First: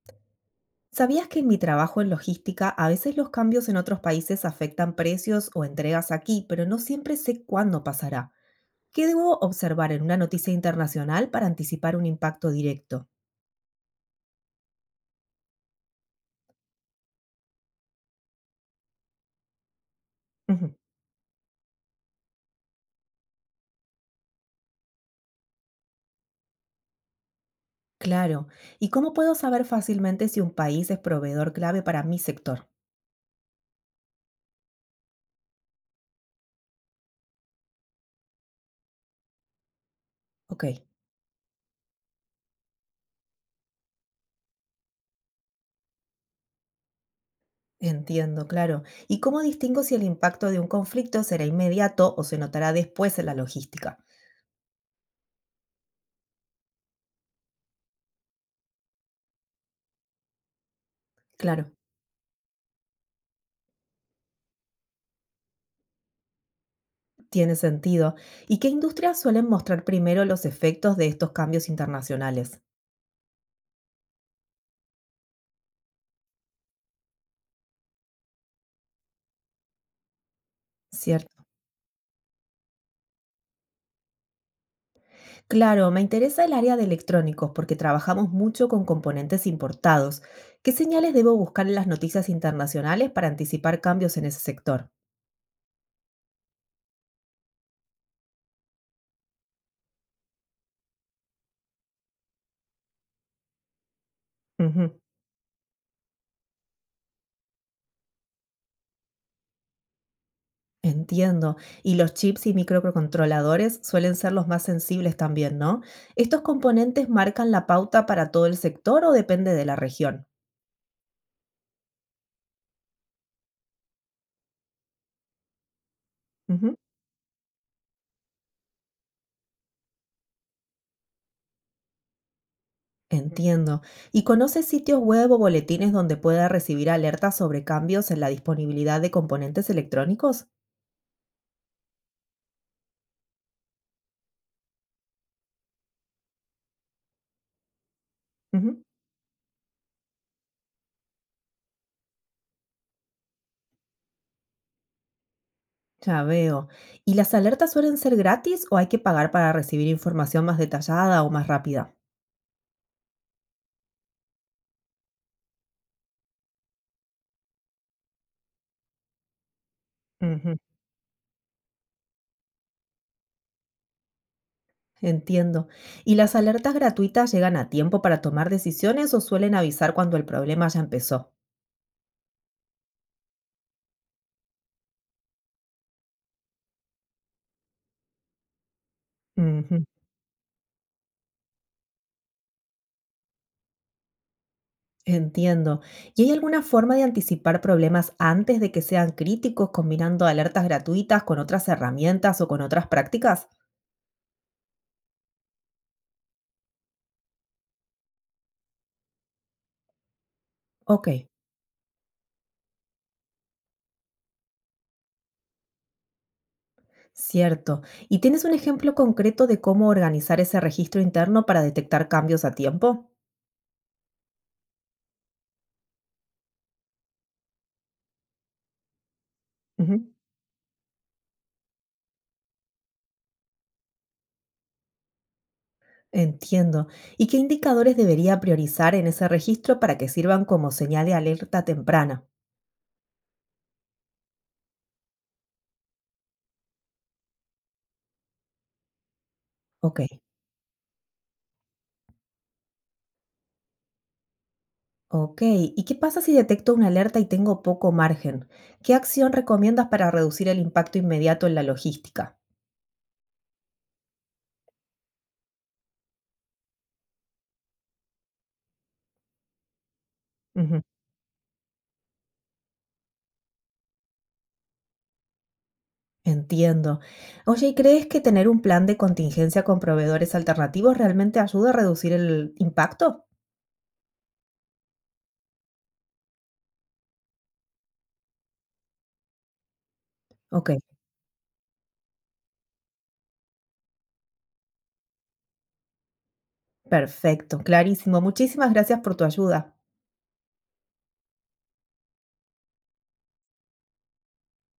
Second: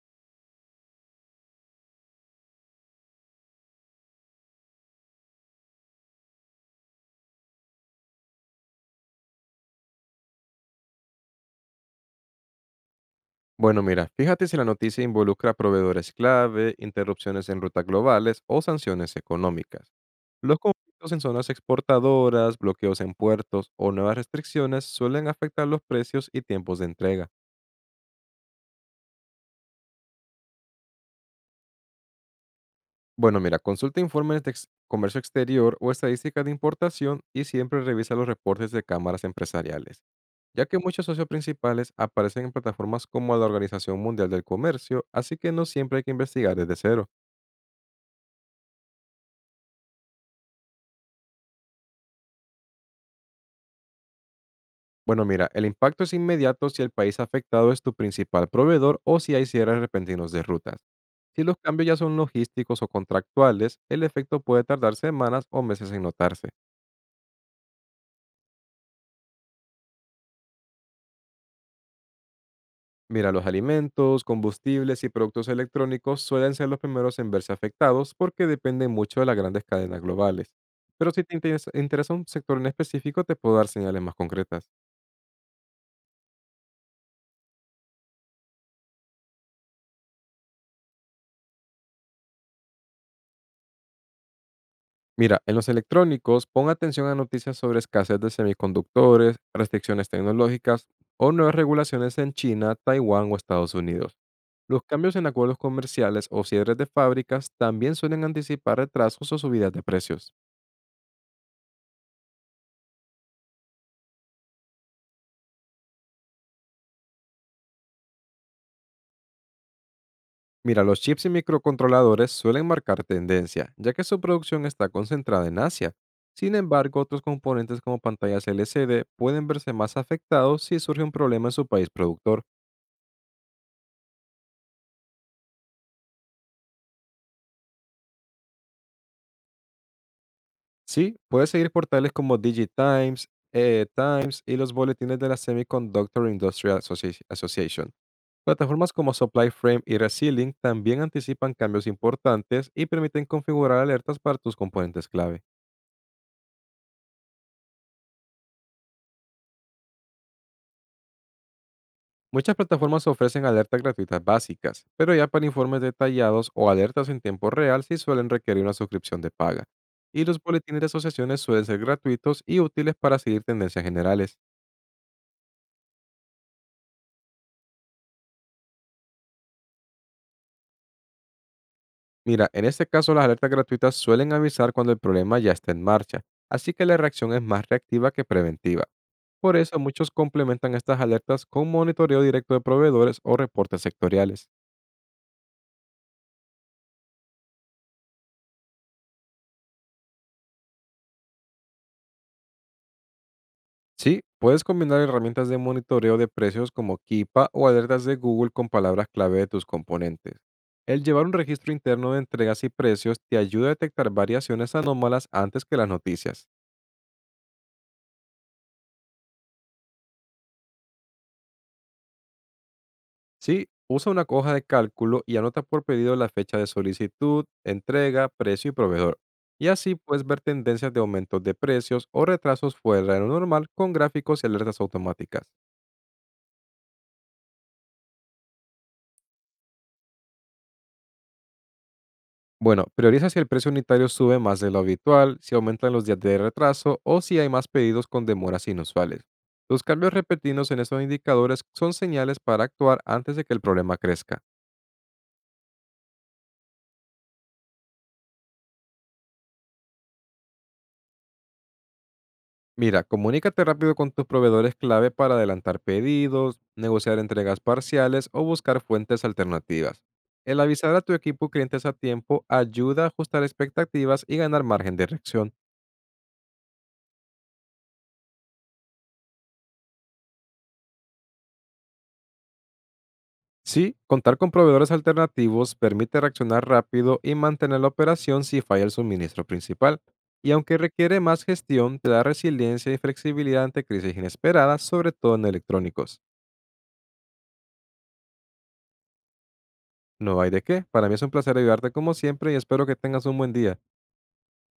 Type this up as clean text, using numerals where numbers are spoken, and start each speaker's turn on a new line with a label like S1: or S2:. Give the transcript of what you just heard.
S1: ¿Sabías que en mi trabajo en logística a veces los cambios en otros países afectan precios o entregas aquí, pero no siempre sé cuándo pasará? ¿Qué debo observar en una noticia internacional para anticipar un impacto directo?
S2: Bueno, mira, fíjate si la noticia involucra proveedores clave, interrupciones en rutas globales o sanciones económicas. Los
S1: Ujú,
S2: conflictos en zonas exportadoras, bloqueos en puertos o nuevas restricciones suelen afectar los precios y tiempos de entrega.
S1: claro. ¿Y cómo puedo saber fácilmente si un país es proveedor clave para mi sector?
S2: Bueno, mira, consulta informes de comercio exterior o estadísticas de importación y siempre revisa los reportes de cámaras empresariales,
S1: Ok,
S2: ya que muchos socios principales aparecen en plataformas como la Organización Mundial del Comercio, así que no siempre hay que investigar desde cero.
S1: entiendo, claro. ¿Y cómo distingo si el impacto de un conflicto será inmediato o se notará después en la logística?
S2: Bueno, mira, el impacto es inmediato si el país afectado es tu principal proveedor o si hay cierres repentinos de rutas. Si los
S1: Claro.
S2: cambios ya son logísticos o contractuales, el efecto puede tardar semanas o meses en notarse.
S1: Tiene sentido. ¿Y qué industrias suelen mostrar primero los efectos de estos cambios internacionales?
S2: Mira, los alimentos, combustibles y productos electrónicos suelen ser los primeros en verse afectados porque dependen mucho de las grandes cadenas globales. Pero si te
S1: Cierto.
S2: interesa un sector en específico, te puedo dar señales más concretas.
S1: Claro, me interesa el área de electrónicos porque trabajamos mucho con componentes importados. ¿Qué señales debo buscar en las noticias internacionales para anticipar cambios en ese sector?
S2: Mira, en los electrónicos, pon atención a noticias sobre escasez de semiconductores, restricciones tecnológicas o nuevas regulaciones en China, Taiwán o Estados Unidos. Los
S1: Ujú,
S2: cambios en acuerdos comerciales o cierres de fábricas también suelen anticipar retrasos o subidas de precios.
S1: entiendo. Y los chips y microcontroladores suelen ser los más sensibles también, ¿no? ¿Estos componentes marcan la pauta para todo el sector o depende de la región?
S2: Mira, los chips y microcontroladores suelen marcar tendencia, ya que su producción está concentrada en Asia. Sin embargo, otros componentes como pantallas LCD pueden verse más afectados si surge un problema en su país productor.
S1: Entiendo. ¿Y conoces sitios web o boletines donde pueda recibir alertas sobre cambios en la disponibilidad de componentes electrónicos?
S2: Sí, puedes seguir portales como DigiTimes, EE Times y los boletines de la Semiconductor Association.
S1: Ujú,
S2: Plataformas como Supply Frame y Resilink también anticipan cambios importantes y permiten configurar alertas para tus componentes clave.
S1: ya veo. ¿Y las alertas suelen ser gratis o hay que pagar para recibir información más detallada o más rápida?
S2: Muchas plataformas ofrecen alertas gratuitas básicas, pero ya para informes detallados o alertas en tiempo real sí suelen requerir una suscripción de paga. Y los
S1: Ujú,
S2: boletines de asociaciones suelen ser gratuitos y útiles para seguir tendencias generales.
S1: entiendo. ¿Y las alertas gratuitas llegan a tiempo para tomar decisiones o suelen avisar cuando el problema ya empezó?
S2: Mira, en este caso las alertas gratuitas suelen avisar cuando el problema ya está en marcha, así que la reacción es más reactiva que preventiva. Por eso
S1: Ujú.
S2: muchos complementan estas alertas con monitoreo directo de proveedores o reportes sectoriales.
S1: Entiendo. ¿Y hay alguna forma de anticipar problemas antes de que sean críticos combinando alertas gratuitas con otras herramientas o con otras prácticas?
S2: Sí, puedes combinar herramientas de monitoreo de precios como Kipa o alertas de Google con palabras clave de tus componentes. El
S1: Ok,
S2: llevar un registro interno de entregas y precios te ayuda a detectar variaciones anómalas antes que las noticias.
S1: cierto. ¿Y tienes un ejemplo concreto de cómo organizar ese registro interno para detectar cambios a tiempo?
S2: Sí, usa una hoja de cálculo y anota por pedido la fecha de solicitud, entrega, precio y proveedor. Y así
S1: Ujú.
S2: puedes ver tendencias de aumentos de precios o retrasos fuera de lo normal con gráficos y alertas automáticas.
S1: Entiendo. ¿Y qué indicadores debería priorizar en ese registro para que sirvan como señal de alerta temprana?
S2: Bueno, prioriza si el precio unitario sube más de lo habitual, si aumentan los días de retraso o si hay más pedidos con demoras inusuales. Los
S1: Ok.
S2: cambios repetidos en estos indicadores son señales para actuar antes de que el problema crezca.
S1: Ok, ¿y qué pasa si detecto una alerta y tengo poco margen? ¿Qué acción recomiendas para reducir el impacto inmediato en la logística?
S2: Mira, comunícate rápido con tus proveedores clave para adelantar pedidos, negociar entregas parciales o buscar fuentes alternativas. El
S1: Ujú,
S2: avisar a tu equipo clientes a tiempo ayuda a ajustar expectativas y ganar margen de reacción.
S1: entiendo. Oye, ¿y crees que tener un plan de contingencia con proveedores alternativos realmente ayuda a reducir el impacto?
S2: Sí, contar con proveedores alternativos permite reaccionar rápido y mantener la operación si falla el suministro principal. Y
S1: Ok,
S2: aunque requiere más gestión, te da resiliencia y flexibilidad ante crisis inesperadas, sobre todo en electrónicos.
S1: perfecto, clarísimo. Muchísimas gracias por tu ayuda.
S2: No hay de qué. Para mí es un placer ayudarte como siempre y espero que tengas un buen día.